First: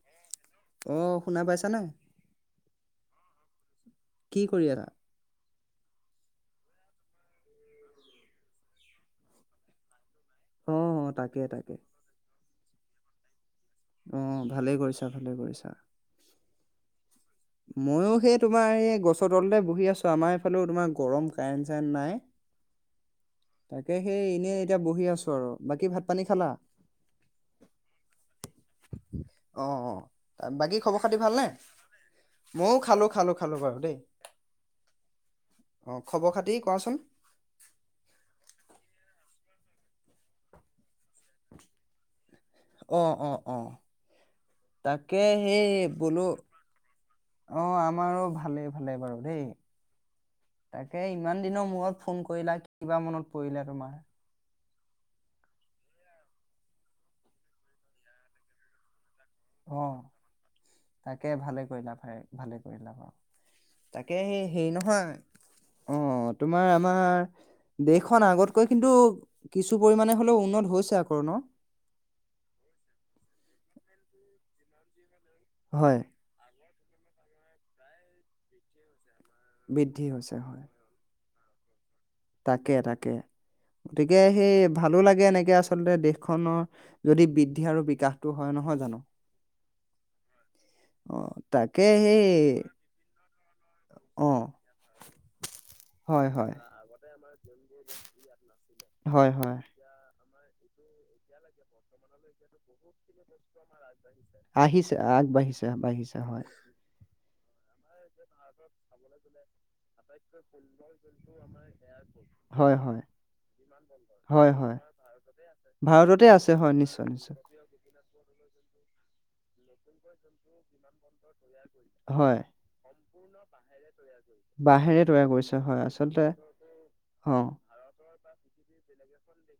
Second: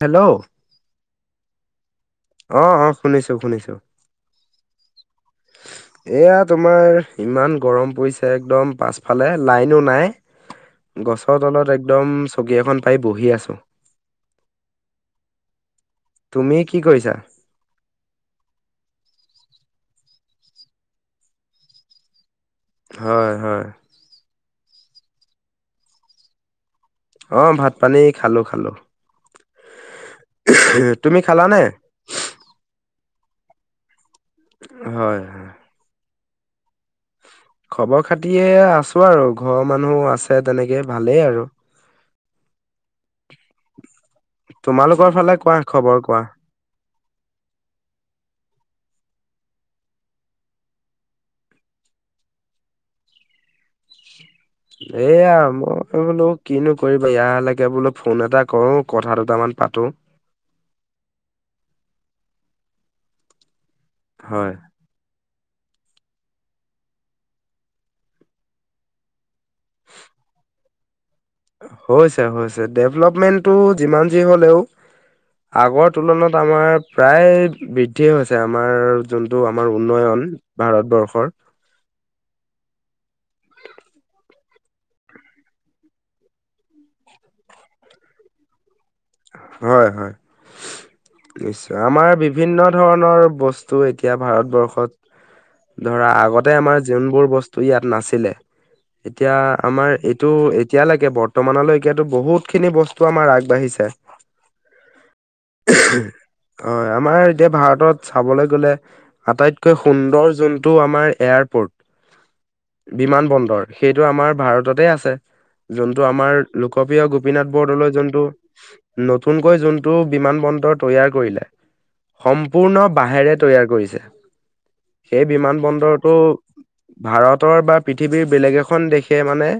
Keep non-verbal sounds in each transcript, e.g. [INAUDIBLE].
Hello অ' শুনা পাইছানে? অ' অ' শুনিছো, শুনিছো। কি কৰি আতা? [INAUDIBLE] এয়া তোমাৰ ইমান গৰম পৰিছে একদম পাছফালে লাইনো নাই অ' তাকে গছৰ তাকে। তলত একদম চকী এখন পাই বহি আছো। অ' ভালে কৰিছা, ভালে কৰিছা। তুমি কি কৰিছা? ময়ো সেই তোমাৰ সেয়ে গছৰ তলতে বহি আছো আও আমাৰ এইফালেও তোমাৰ গৰম কাৰেণ্ট-চাৰেণ্ট নাই। হয়, হয়। তাকে সেই এনেই এতিয়া বহি আছো আৰু বাকী ভাত-পানী খালা? অ', ভাত পানী খালো খালো। অ' অ' বাকী খবৰ তুমি -খাতি ভালনে? খালানে? ময়ো খালো, খালো, খালো বাৰু দেই। হয়, হয়। অ' খবৰ খাতি কোৱাচোন? খবৰ খাতিয়ে এ আছো আৰু ঘৰৰ মানুহো আছে তেনেকে ভালেই আৰু অ' অ' অ' তোমালোকৰ তাকে ফালে কোৱা হেই খবৰ কোৱা? বোলো অ'আমাৰো ভালেই, ভালেই বাৰু দেই। তাকে ইমান দিনৰ মূৰত ফোন কৰিলা কিবা মনত পৰিলে তোমাৰ? এয়া মই বোলো কিনো কৰিবি ইয়ালৈকে বোলো ফোন এটা কৰো কথা দুটামান পাতোঁ। অ' তাকে ভালে কৰিলা, ভালে কৰিলা বাৰো তাকে সেই হয়। হেৰি নহয় অ'তোমাৰ আমাৰ দেশখন আগতকৈ কিন্তু কিছু পৰিমাণে হ'লেও উন্নত হৈছে আকৰ ন'। হৈছে, হৈছে ডেভলপমেন্টটো যিমান যি হ'লেও আগৰ হয়। তুলনাত ত'আমাৰ প্ৰায় বৃদ্ধিয়ে হৈছে আমাৰ যোনটো আমাৰ বৃদ্ধি উন্নয়ন হৈছে হয় ভাৰতবৰ্ষৰ তাকে, তাকে গতিকে সেই ভালো লাগে এনেকে আচলতে দেশখনৰ যদি বৃদ্ধি আৰু বিকাশটো হয় নহয় জানো। হয়, হয়। অ নিশ্চয় তাকে আমাৰ সেই বিভিন্নধৰণৰ বস্তু এতিয়া অ ভাৰতবৰ্ষত ধৰা হয় হয় আগতে আমাৰ যোনবোৰ বস্তু ইয়াত নাছিলে হয় এতিয়া হয়। আমাৰ এই টো এতিয়ালৈকে বৰ্তমানৰ লৈকেটো বহুত খিনি বস্তু আমাৰ আগবাঢ়িছে। আহিছে আগবাঢ়িছে বাঢ়িছে হয়। হয় আমাৰ এতিয়া ভাৰতত চাবলৈ গ'লে আটাইত কৈ সুন্দৰ যোনটো আমাৰ এয়াৰপৰ্ট হয় হয় বিমান বন্দৰ সেইটো আমাৰ হয় হয় ভাৰততে আছে যোনটো ভাৰততে আমাৰ আছে হয় লোকপ্ৰিয় নিশ্চয় নিশ্চয় গোপীনাথ বৰদলৈ যোনটো নতুনকৈ যোনটো বিমান বন্দৰ তৈয়াৰ কৰিলে সম হয়। সম্পূৰ্ণ বাঁহেৰে তৈয়াৰ কৰিছে। বাঁহেৰে সেই তৈয়াৰ কৰিছে বিমান হয় বন্দৰটো আচলতে অ ভাৰতৰ বা পৃথিৱীৰ বেলেগ এখন দেশে মানে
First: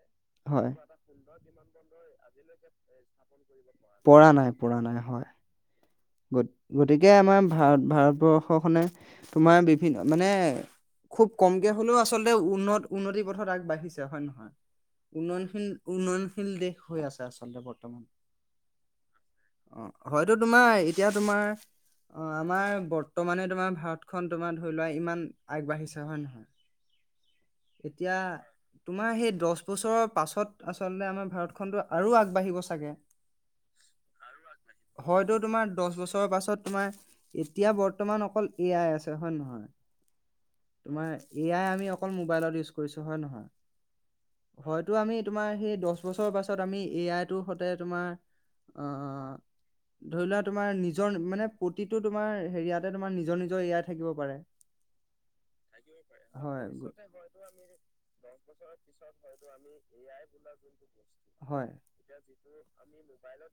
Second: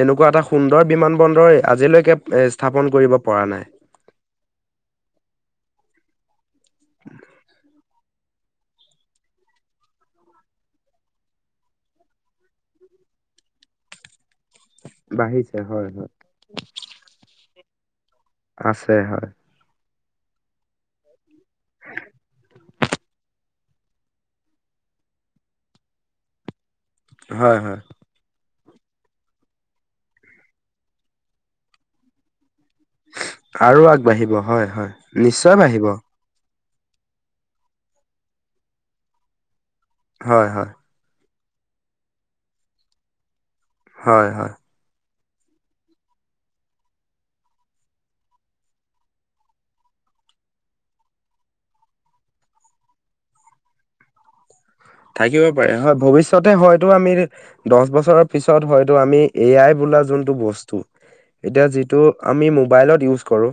তেনেকুৱা এটা হয় সুন্দৰ বিমান বন্দৰ আজিলৈকে এ স্থাপন কৰিব পৰা নাই। পৰা নাই, পৰা নাই, হয়। গতিকে আমাৰ ভাৰত ভাৰতবৰ্ষখনে, তোমাৰ বিভিন্ন মানে খুব কমকে হ'লেও আচলতে উন্নত উন্নতি, পথত আগবাঢ়িছে হয়নে নহয়। বাঢ়িছে উন্নয়নশীল, হয় হয়। উন্নয়নশীল দেশ হৈ আছে আচলতে বৰ্তমান আছে হয় অ, হয়তো তোমাৰ, এতিয়া তোমাৰ অ, আমাৰ বৰ্তমানে তোমাৰ ভাৰতখন তোমাৰ ধৰি লোৱা, ইমান আগবাঢ়িছে হয়নে [UNINTELLIGIBLE] হয়, হয়। এতিয়া তোমাৰ সেই দহ বছৰৰ পাছত আচলতে, আমাৰ ভাৰতখনটো আৰু আগবাঢ়িব চাগে। আৰু আগবাঢ়িব হয়, হয়, হয়তো নিশ্চয় তোমাৰ দহ বাঢ়িব। বছৰৰ পাছত তোমাৰ, এতিয়া বৰ্তমান অকল এ, আই, আছে হয় নে নহয়? হয়, হয়। তোমাৰ এ, আই, আমি অকল মোবাইলত ইউজ কৰিছো হয়নে, নহয়? হয়, হয়। হয়তো আমি তোমাৰ সেই দহ বছৰৰ পাছত আমি এ, আই, টোৰ সতে তোমাৰ অ, ধৰি লোৱা তোমাৰ নিজৰ, মানে প্ৰতিটো তোমাৰ হেৰিয়াতে তোমাৰ নিজৰ নিজৰ এ, আই, থাকিব পাৰে। থাকিব পাৰে, হয় ভৱিষ্যতে হয় হয়তো গ- আমি, দহ বছৰৰ পিছত হয়তো আমি এ, আই, বোলা যোনটো বস্তু। এতিয়া হয় যিটো আমি মোবাইলত ইউজ কৰোঁ,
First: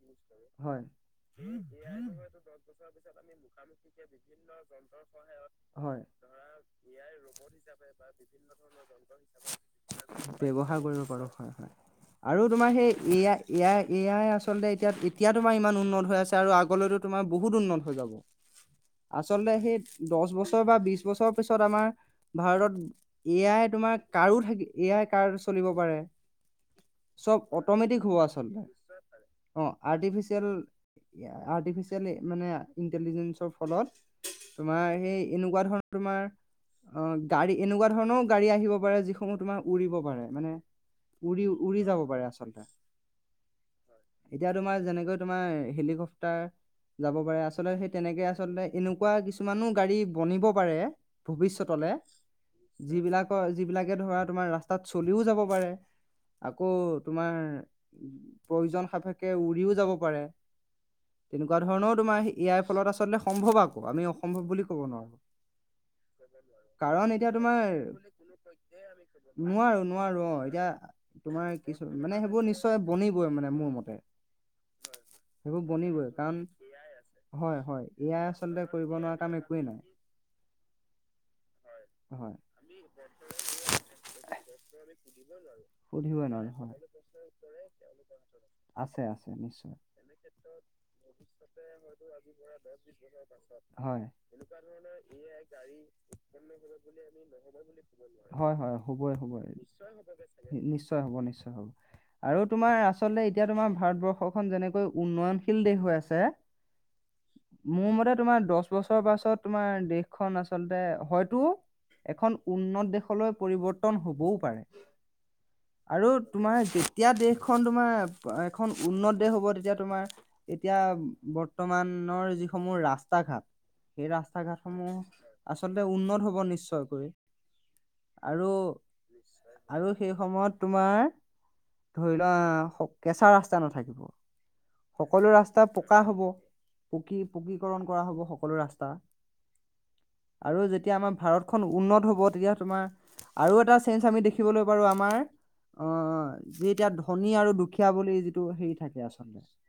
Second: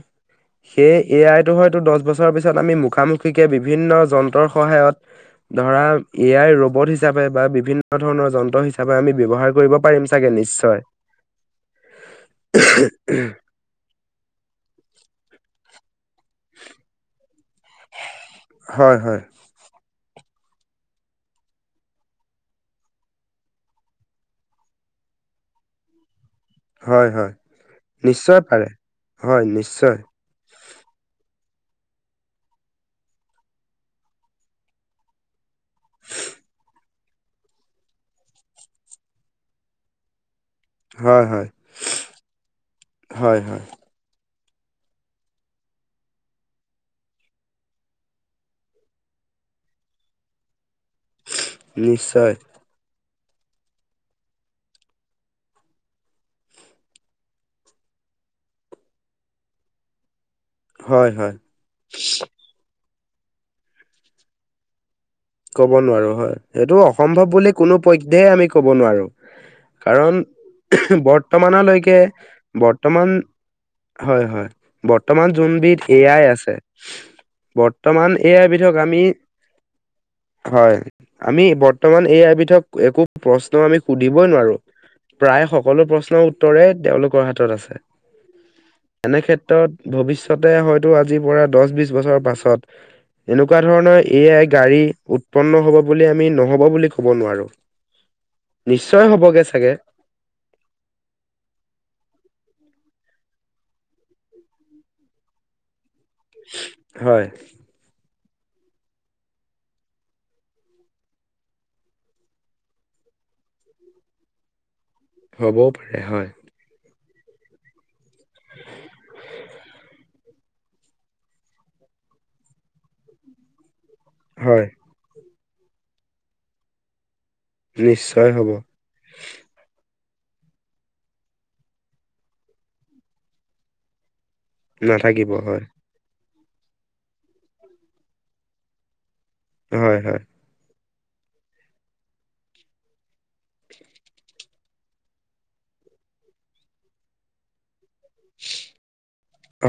হয় সেই এ, আই, টোহে ত দহ বছৰৰ পিছত আমি মুখামুখিকে, বিভিন্ন যন্ত্ৰৰ সহায়ত ধৰা এ আই ৰবট হিচাপে বা বিভিন্ন ধৰণৰ যন্ত্ৰ হিচাপে আমি ব্যৱহাৰ কৰিব পাৰিম চাগে [INAUDIBLE] ব্যৱহাৰ নিশ্চয়। কৰিব পাৰো। হয়, হয় আৰু তোমাৰ সেই এ, আই, এ, আই, এ, আই, আচলতে এতিয়া এতিয়া তোমাৰ ইমান উন্নত হৈ আছে, আৰু আগলৈতো তোমাৰ বহুত উন্নত হৈ যাব, হয় হয় আচলতে সেই দহ বছৰ বা বিশ বছৰৰ পিছত আমাৰ ভাৰত এ, আই, তোমাৰ কাৰো থাক এ, আই, কাৰ চলিব পাৰে। হয় হয়। চব অট'মেটিক হ'ব নিশ্চয় আচলতে পাৰে হয় অ, নিশ্চয় আৰ্টিফিচিয়েল। আৰ্টিফিচিয়েল মানে, ইণ্টেলিজেঞ্চৰ ফলত। তোমাৰ সেই, এনেকুৱা ধৰণৰ তোমাৰ অ, গাড়ী এনেকুৱা ধৰণৰও গাড়ী আহিব পাৰে, যিসমূহ তোমাৰ উৰিব পাৰে। মানে হয় উৰি, হয় উৰি, যাব পাৰে আচলতে। হয় হয় এতিয়া তোমাৰ, যেনেকৈ তোমাৰ, হেলিকপ্টাৰ তাৰ, যাব পাৰে আচলতে, সেই তেনেকে আচলতে এনেকুৱা কিছুমানো গাড়ী বনিব পাৰে। ভৱিষ্যতলে, নিশ্চয় যিবিলাকৰ যিবিলাকে, ধৰা তোমাৰ ৰাস্তাত চলিও যাব পাৰে। আকৌ তোমাৰ, প্ৰয়োজন সাপেক্ষে, উৰিও যাব পাৰে। হয় হয় তেনেকুৱা ধৰণৰো তোমাৰ এই, আইৰ, ফলত আচলতে সম্ভৱ আকৌ, আমি অসম্ভৱ বুলি কব নোৱাৰো। ক'ব নোৱাৰো হয়, এইটো কাৰণ অসম্ভৱ এতিয়া বুলি তোমাৰ কোনো পধ্যেই আমি ক'ব নোৱাৰো। নোৱাৰো কাৰণ নোৱাৰো অ এতিয়া তোমাৰ কিছু বৰ্তমানলৈকে, মানে সেইবোৰ নিশ্চয় বৰ্তমান বনিবই মানে মোৰ মতে হয়, হয়। বৰ্তমান সেইবোৰ যোনবিধ এ, বনিবই আই, কাৰণ আছে। হয়, হয়, এ, বৰ্তমান আই, আচলতে বিধক কৰিব আমি নোৱাৰা কাম একোৱেই নাই। হয়, আমি বৰ্তমান এ, হয় আই, বিধক একো প্ৰশ্ন আমি সুধিবই নোৱাৰো। প্ৰায় সকলো প্ৰশ্নৰ সুধিবই নোৱাৰে উত্তৰে হয় তেওঁলোকৰ হাতত আছে। আছে এনে আছে নিশ্চয় ক্ষেত্ৰত, ভৱিষ্য তাতে হয়তো আজি পৰা দহ বিশ বছৰৰ পাছত এনেকুৱা ধৰণৰ হয় এ আই গাড়ী উৎপন্ন হব বুলি আমি নহ'ব বুলি ক'ব নোৱাৰো হয় হয় নিশ্চয় হ'বই হবগে হ'বই চাগে নিশ্চয় হব নিশ্চয় হব আৰু তোমাৰ আচলতে এতিয়া তোমাৰ ভাৰতবৰ্ষখন যেনেকৈ উন্নয়ন শীল দেশ হৈ আছে হয় মোৰ মতে তোমাৰ দহ বছৰৰ পাছত তোমাৰ দেশখন আচলতে হয়তো এখন উন্নত দেশলৈ পৰিৱৰ্তন হবও পাৰে হ'বও পাৰে আৰু হয়। তোমাৰ যেতিয়া দেশখন তোমাৰ এখন উন্নত দেশ হ'ব তেতিয়া তোমাৰ এতিয়া বৰ্তমানৰ যিসমূহ ৰাস্তা ঘাট সেই ৰাস্তা হয় ঘাটসমূহ আচলতে উন্নত হব নিশ্চয়কৈ নিশ্চয় হ'ব আৰু আৰু সেই সময়ত তোমাৰ ধৰি লোৱা কেঁচা ৰাস্তা নাথাকিব। সকলো নাথাকিব ৰাস্তা হয় পকা হ'ব। পকী পকীকৰণ কৰা হ'ব সকলো ৰাস্তা। হয়। হয়। আৰু যেতিয়া আমাৰ ভাৰতখন উন্নত হ'ব। তেতিয়া তোমাৰ আৰু এটা চেঞ্জ আমি দেখিবলৈ পাৰো আমাৰ অ', যি এতিয়া ধনী আৰু দুখীয়া বুলি যিটো হেৰি থাকে। আছে।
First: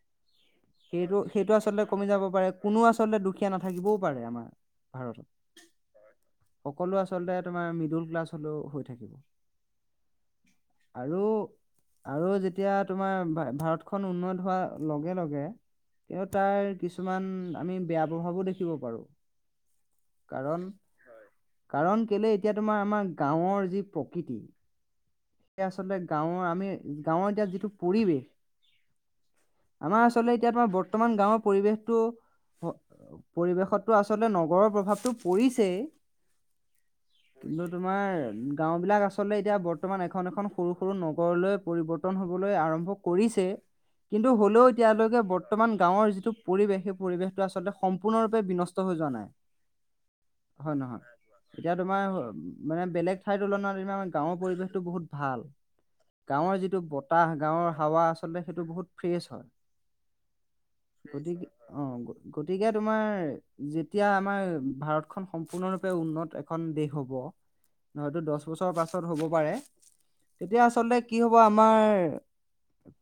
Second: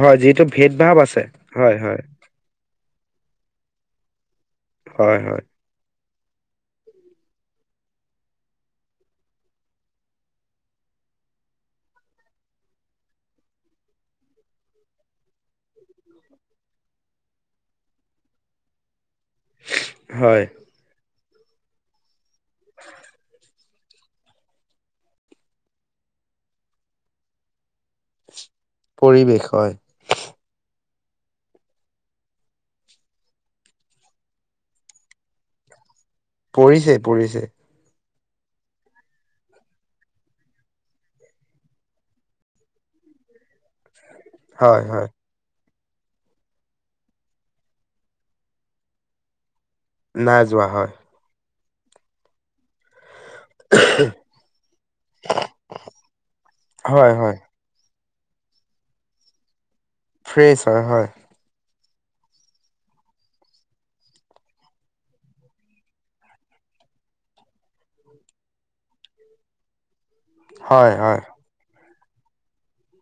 হয় যিটো ভেদ ভাৱ আছে সেইটো-সেইটো হয় আচলতে হয় কমি যাব পাৰে। কোনো আচলতে দুখীয়া নাথাকিবও পাৰে। আমাৰ হয় হয় ভাৰতত সকলো আচলতে তোমাৰ মিডল ক্লাছ হলেও হৈ থাকিব। আৰু আৰু যেতিয়া তোমাৰ ভাৰতখন উন্নত হোৱা লগে। লগে। তেওঁ তাৰ কিছুমান আমি বেয়া প্ৰভাৱো দেখিব পাৰো। হয় কাৰণ কাৰণ কেলে এতিয়া তোমাৰ আমাৰ গাঁৱৰ যি প্ৰকৃতি এতিয়া আচলতে গাঁৱৰ আমি গাঁৱৰ এতিয়া যিটো পৰিৱেশ পৰিৱেশ হয়। আমাৰ আচলতে এতিয়া আমাৰ বৰ্তমান গাঁৱৰ পৰিৱেশটো পৰিৱেশতো আচলতে নগৰৰ প্ৰভাৱটো পৰিছেই পৰিছে। পৰিছে। কিন্তু তোমাৰ গাঁওবিলাক আচলতে এতিয়া বৰ্তমান এখন এখন এখন সৰু সৰু নগৰলৈ পৰিৱৰ্তন হবলৈ আৰম্ভ কৰিছে। কিন্তু হ'লেও হয় হয় এতিয়ালৈকে বৰ্তমান গাঁৱৰ যিটো পৰিৱেশ সেই পৰিৱেশটো আচলতে সম্পূৰ্ণৰূপে বিনষ্ট হৈ যোৱা নাই। নাই যোৱা হয়। নহয়। এতিয়া তোমাৰ মানে বেলেগ ঠাই তুলনাত দি আমাৰ গাঁৱৰ পৰিৱেশতো বহুত ভাল গাঁৱৰ যিটো হয় বতাহ হয় গ গাঁৱৰ হাৱা আচলতে সেইটো বহুত ফ্ৰেছ হয় ফ্ৰেছ হয়। হয় গতিকে অ', গতিকে তোমাৰ যেতিয়া আমাৰ ভাৰতখন সম্পূৰ্ণৰূপে উন্নত এখন দেশ হ'ব হয়তো দহ বছৰ পাছত হ'ব পাৰে। তেতিয়া হয় আচলতে কি হয় হব আমাৰ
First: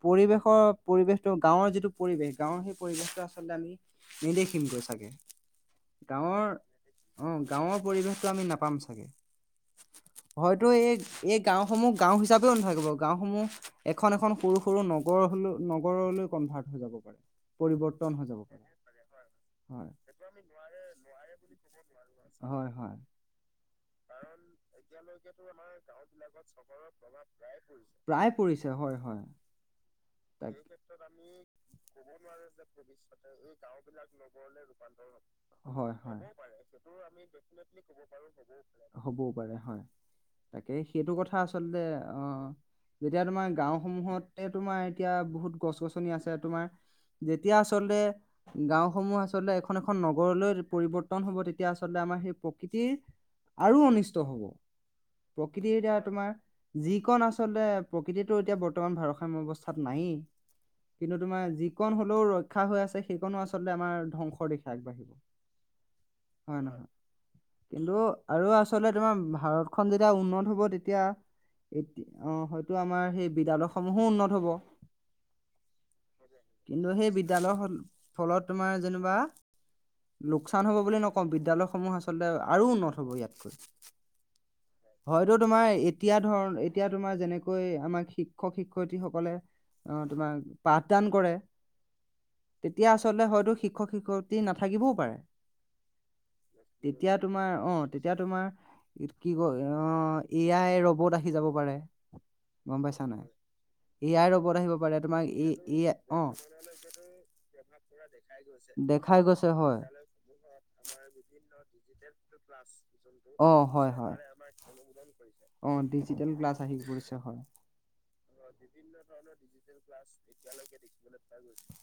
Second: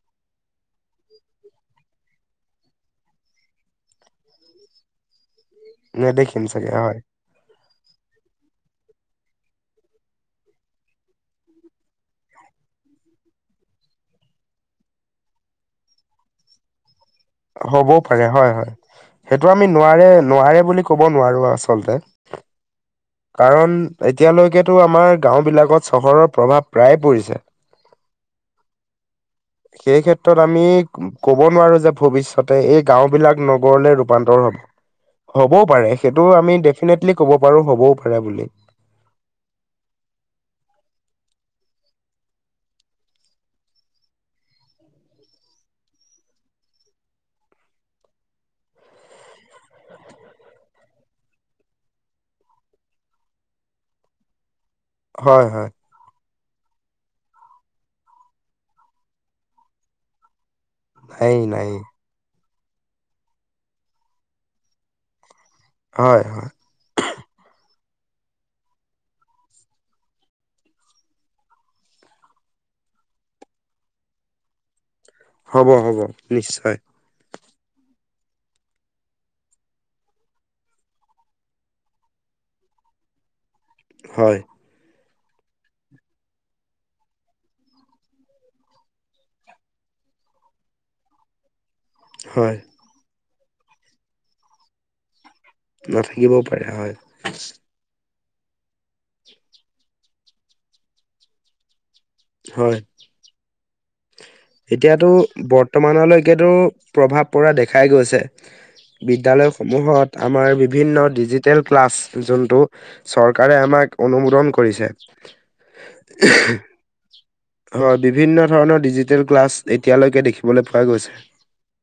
পৰিৱেশৰ পৰিৱেশটো গাঁৱৰ যিটো পৰিৱেশ গাঁৱৰ সেই পৰিৱেশটো আচলতে আমি নেদেখিম গৈ চাগে নেদেখিম গাঁৱৰ চাগে হয় অ', গাঁৱৰ পৰিৱেশতো আমি নাপাম চাগে হয়তো। এই এই গাঁও সমূহ গাঁও হিচাপেও নাথাকিব গাঁওসমূহ এখন- এখন সৰু- সৰু নগৰ- নগৰলৈ কনভাৰ্ট হৈ যাব পাৰে। হ'বও পৰিৱৰ্তন হৈ পাৰে যাব হয়-হয়। সেইটো আমি হয়। নোৱাৰে- নোৱাৰে বুলি ক'ব নোৱাৰো আচলতে। হয়-হয়। কাৰণ এতিয়ালৈকেতো আমাৰ গাঁওবিলাকত চহৰৰ প্ৰভাৱ প্ৰায়ে পৰিছে। প্ৰায় পৰিছে হয়-হয়। সেই ক্ষেত্ৰত আমি ক'ব নোৱাৰো যে ভ পিছতে এই গাঁও বিলাক নগৰলে ৰূপান্তৰ হ'ব, হ'বও পাৰে। হয় হয়। সেইটো আমি দেখ ডেফিনেটলি ক'ব পাৰোঁ, হ'বও পাৰে বুলি। হ'বও পাৰে হয়। তাকে সেইটো কথা আচলতে আহ যেতিয়া গাঁওসমূহতে তোমাৰ এতিয়া বহুত গছ -গছনি আছে। তোমাৰ যেতিয়া আচলতে গাঁওসমূহ আচলতে এখন-এখন নগৰলৈ পৰিৱৰ্তন হব। তেতিয়া আচলতে প্ৰকৃতিৰ আৰু অনিষ্ট হব। হয় হয় প্ৰকৃতিৰ দ্বাৰা তোমাৰ যিকণ আচলতে প্ৰকৃতিটো এতিয়া বৰ্তমান ভাৰসাম্য অৱস্থাত নাইয়ে। কিন্তু নাই তোমাৰ নাই যিকণ হলেও ৰক্ষা হৈ আছে, সেইকণো আচলতে আমাৰ ধ্বংসৰ দিশে আগবাঢ়িব। হয়- হয়। কিন্তু আৰু আচলতে তোমাৰ ভাৰতখন যেতিয়া উন্নত হ'ব, তেতিয়া এতি অ, হয়তো আমাৰ সেই বিদ্যালয়সমূহো উন্নত হ'ব। হ'ব- হ'ব নিশ্চয়। কিন্তু সেই বিদ্যালয়, ফলত তোমাৰ যেনিবা লোকচান হ'ব বুলি নকওঁ, বিদ্যয়ালয়সমূহ আচলতে আৰু উন্নত হ'ব ইয়াতকৈ। হয়। হয়তো তোমাৰ এতিয়া ধৰণ এতিয়া তোমাৰ যেনেকৈ আমাৰ শিক্ষক- শিক্ষয়িত্ৰীসকলে অ, তোমাৰ পাঠদান কৰে। হয়। তেতিয়া আচলতে হয়তো শিক্ষক- শিক্ষয়িত্ৰী নাথাকিবও পাৰে। নাথাকিবও পাৰে হয় তেতিয়া তোমাৰ অ তেতিয়া তোমাৰ কি কয়, অ, এ আই, ৰবট আহি যাব পাৰে। হয় গম পাইছা নাই? এ আইৰ ৰবট আহিব পাৰে এতিয়াতো তোমাক এ এ অ বৰ্তমানলৈকেতো প্ৰভাৱ পৰা দেখাই গৈছে। দেখাই গৈছে হয়। বিদ্যালয়সমূহত আমাৰ বিভিন্ন ডিজিটেল ক্লাছ যোনটো। অ চৰকাৰে হয় আমাক হয়। অনুমোদন কৰিছে। অ ডিজিটেল ক্লাছ আহি পৰিছে হয়। হয়, বিভিন্ন ধৰণৰ ডিজি ডিজিটেল ক্লাছ, এতিয়ালৈকে দেখিবলৈ পোৱা গৈছে।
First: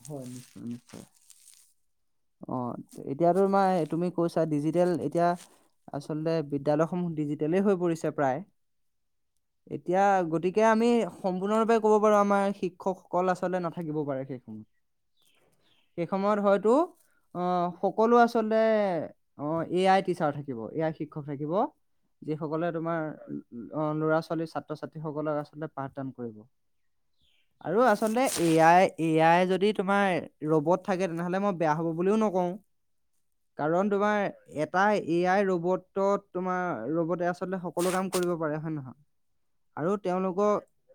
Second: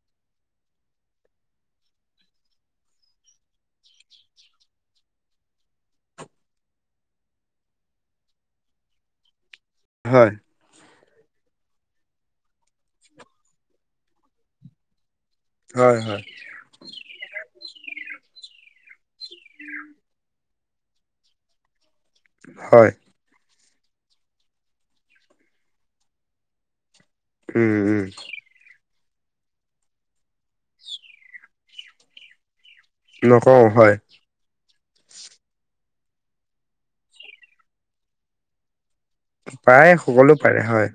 হয়, নিশ্চয়- নিশ্চয়। অ, এতিয়াতো তোমাৰ তুমি কৈছা, ডিজিটেল এতিয়া আচলতে বিদ্যালয়সমূহ ডিজিটলেই হৈ পৰিছে প্ৰায়। [INAUDIBLE] এতিয়া হয়। গতিকে এতিয়া আমি সম্পূৰ্ণৰূপে ক'ব পাৰো আমাৰ শিক্ষকসকল আচলতে নাথাকিব পাৰে সেই সময়ত। হয় হয়। সেইসময়ত হয়তো আহ, সকলো আচলতে অ, এ আই টিচাৰ থাকিব, আই শিক্ষক থাকিব। যিসকলে হয় তোমাৰ ল'ৰা- ছোৱালী, ছাত্ৰ- ছাত্ৰীসকলক আচলতে পাঠদান কৰিব। উম আৰু উম আচলতে এ আই- এ আই যদি তোমাৰ ৰবত থাকে, তেনেহ'লে মই বেয়া হ'ব বুলিও নকওঁ, নকওঁ কাৰণ হয় তোমাৰ এ তাই এ আই ৰবটত তোমাৰ ৰবতে আচলতে সকলো কাম কৰিব পাৰে হয় নহয় আৰু প্ৰায় সকলো তেওঁলোকৰ পাৰে হয়।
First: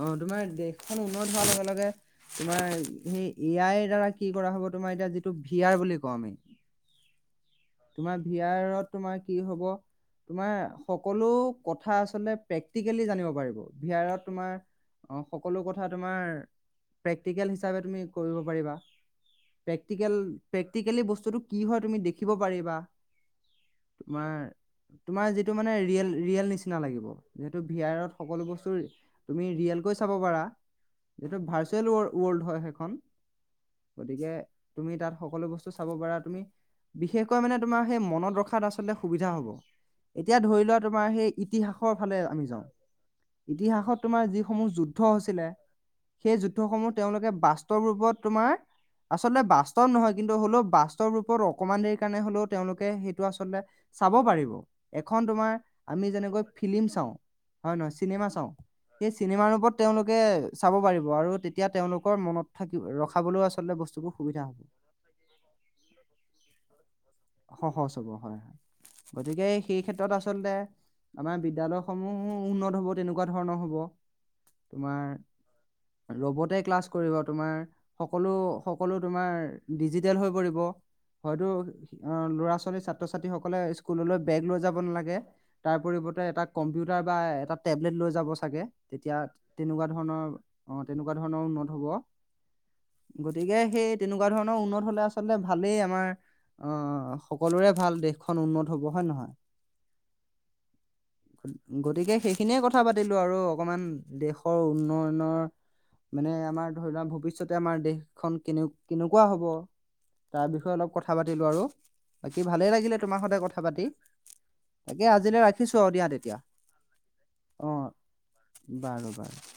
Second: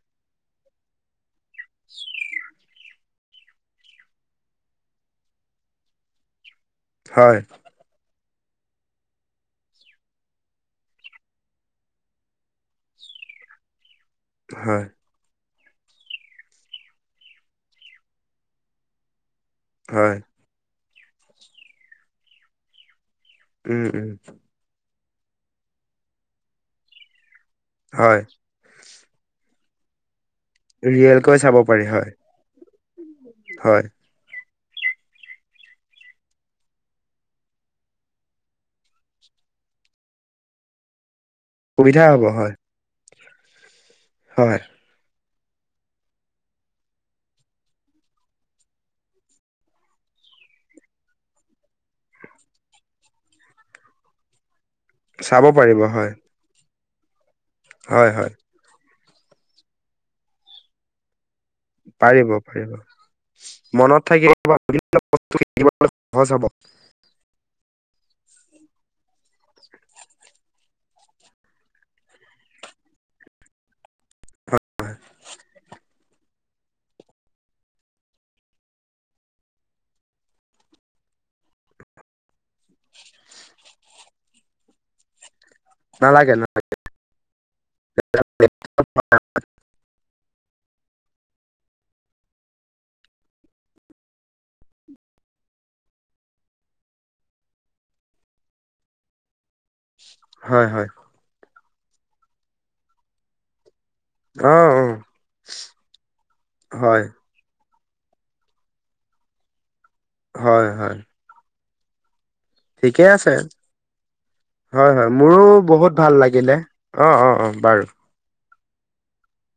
অহ তোমাৰ দেশখন উন্নত হোৱাৰ লগে লগে তোমাৰ সেই এ আইৰ দ্বাৰা কি কৰা হব তোমাৰ এতিয়া যিটো ফিয়াৰ বুলি কওঁ আমি হয় তোমাৰ ভি আৰত তোমাৰ কি হব তোমাৰ সকলো কথা আচলতে প্ৰেক্টিকেলি জানিব পাৰিব ভিয়াৰত হয় তোমাৰ সকলো কথা তোমাৰ প্ৰেক্টিকেল হিচাপে তুমি কৰিব পাৰিবা প্ৰেক্টিকেল হয় প্ৰেক্টিকেলি বস্তুটো কি হয় তুমি দেখিব পাৰিবা উম উম তোমাৰ তোমাৰ যিটো মানে ৰিয়েল ৰিয়েল নিচিনা লাগিব যিহেতু ভিয়াৰত হয় সকলো বস্তু তুমি ৰিয়েলকৈ চাব পাৰা ৰিয়েলকৈ যিহেটো চাব পাৰি ভাৰ্চুৱেল হয় ৱৰ্ল্ড হয় সেইখন হয় গতিকে তুমি তাত সকলো বস্তু চাব পাৰা তুমি বিশেষকৈ মানে তোমাৰ সেই মনত ৰখাত আচলতে সুবিধা হব এতিয়া ধৰি লোৱা তোমাৰ সেই ইতিহাসৰ সুবিধা ফালে হ'ব আমি হয় যাওঁ ইতিহাসত তোমাৰ হয় যিসমূহ যুদ্ দ্ধ হৈছিলে সেই যুদ্ধসমূহ তেওঁলোকে বাস্তৱ ৰূপত তোমাৰ আচলতে বাস্তৱ নহয় কিন্তু হ'লেও বাস্তৱ ৰূপত অকণমান দেৰি কাৰণে হ'লেও তেওঁলোকে সেইটো আচলতে চাব পাৰিব এখন চাব তোমাৰ পাৰিব আমি হয় যেনেকৈ ফিলিম চাওঁ, হয় নহয় চিনেমা চাওঁ। সেই চিনেমা ৰূপত তেওঁলোকে চাব পাৰিব আৰু তে তিয়া তেওঁলোকৰ পাৰিব মনত পাৰিব থাকিব ৰখাবলৈও আচলতে বস্তুবো [UNINTELLIGIBLE] সহজ হ'ব হয় গতিকে সেই ক্ষেত্ৰত আচলতে আমাৰ বিদ্যালয় সমূহো উন্নত হ'ব তেনেকুৱা ধৰণৰ হ'ব। তোমাৰ ৰৰ্বটে ক্লাছ কৰিব তোমাৰ সকলো সক কলো তোমাৰ ডিজিটেল হৈ পৰিব। হয়তো অ ল'ৰা ছোৱালী ছাত্ৰ-ছাত্ৰীসকলে স্কুললৈ বেগ লৈ যাব নালাগে। তাৰ পৰিৱৰ্তে নালাগে এটা কম্পিউটাৰ বা এটা টেবলেট লৈ যাব নালাগে চাগে, তেতিয়া তেনেকুৱা ধৰণৰ অ তেনেকুৱা ধৰণৰ উন্নত হ'ব। গতিকে সেই তেনেকুৱা ধৰণৰ উন্নত হ'লে আচলতে ভালেই আমাৰ। অ অ সকলোৰে ভাল দেশখন উন্নত হ'ব হয় নহয়। হয় হয়। গতিকে সেইখিনিয়ে কথা পাতিলো আৰু অকমান। অ দেশৰ অ উন্নয়নৰ মানে আমাৰ ধৰি লোৱা হয় ভৱিষ্যতে আমাৰ দেশ খন কেনে কেনেকুৱা হ'ব, তাৰ হয় বিষয়ে অলপ হয় কথা পাতিলো আৰু বাকী ভালে লাগিলে ঠিকে তোমাৰ আছে সৈতে কথা পাতি। হয় তাকে হয় আজিলৈ মোৰো ৰাখিছো আৰু বহুত দিয়া ভাল তেতিয়া লাগিলে অ' অ' অ বাৰু। বাৰু বাৰু।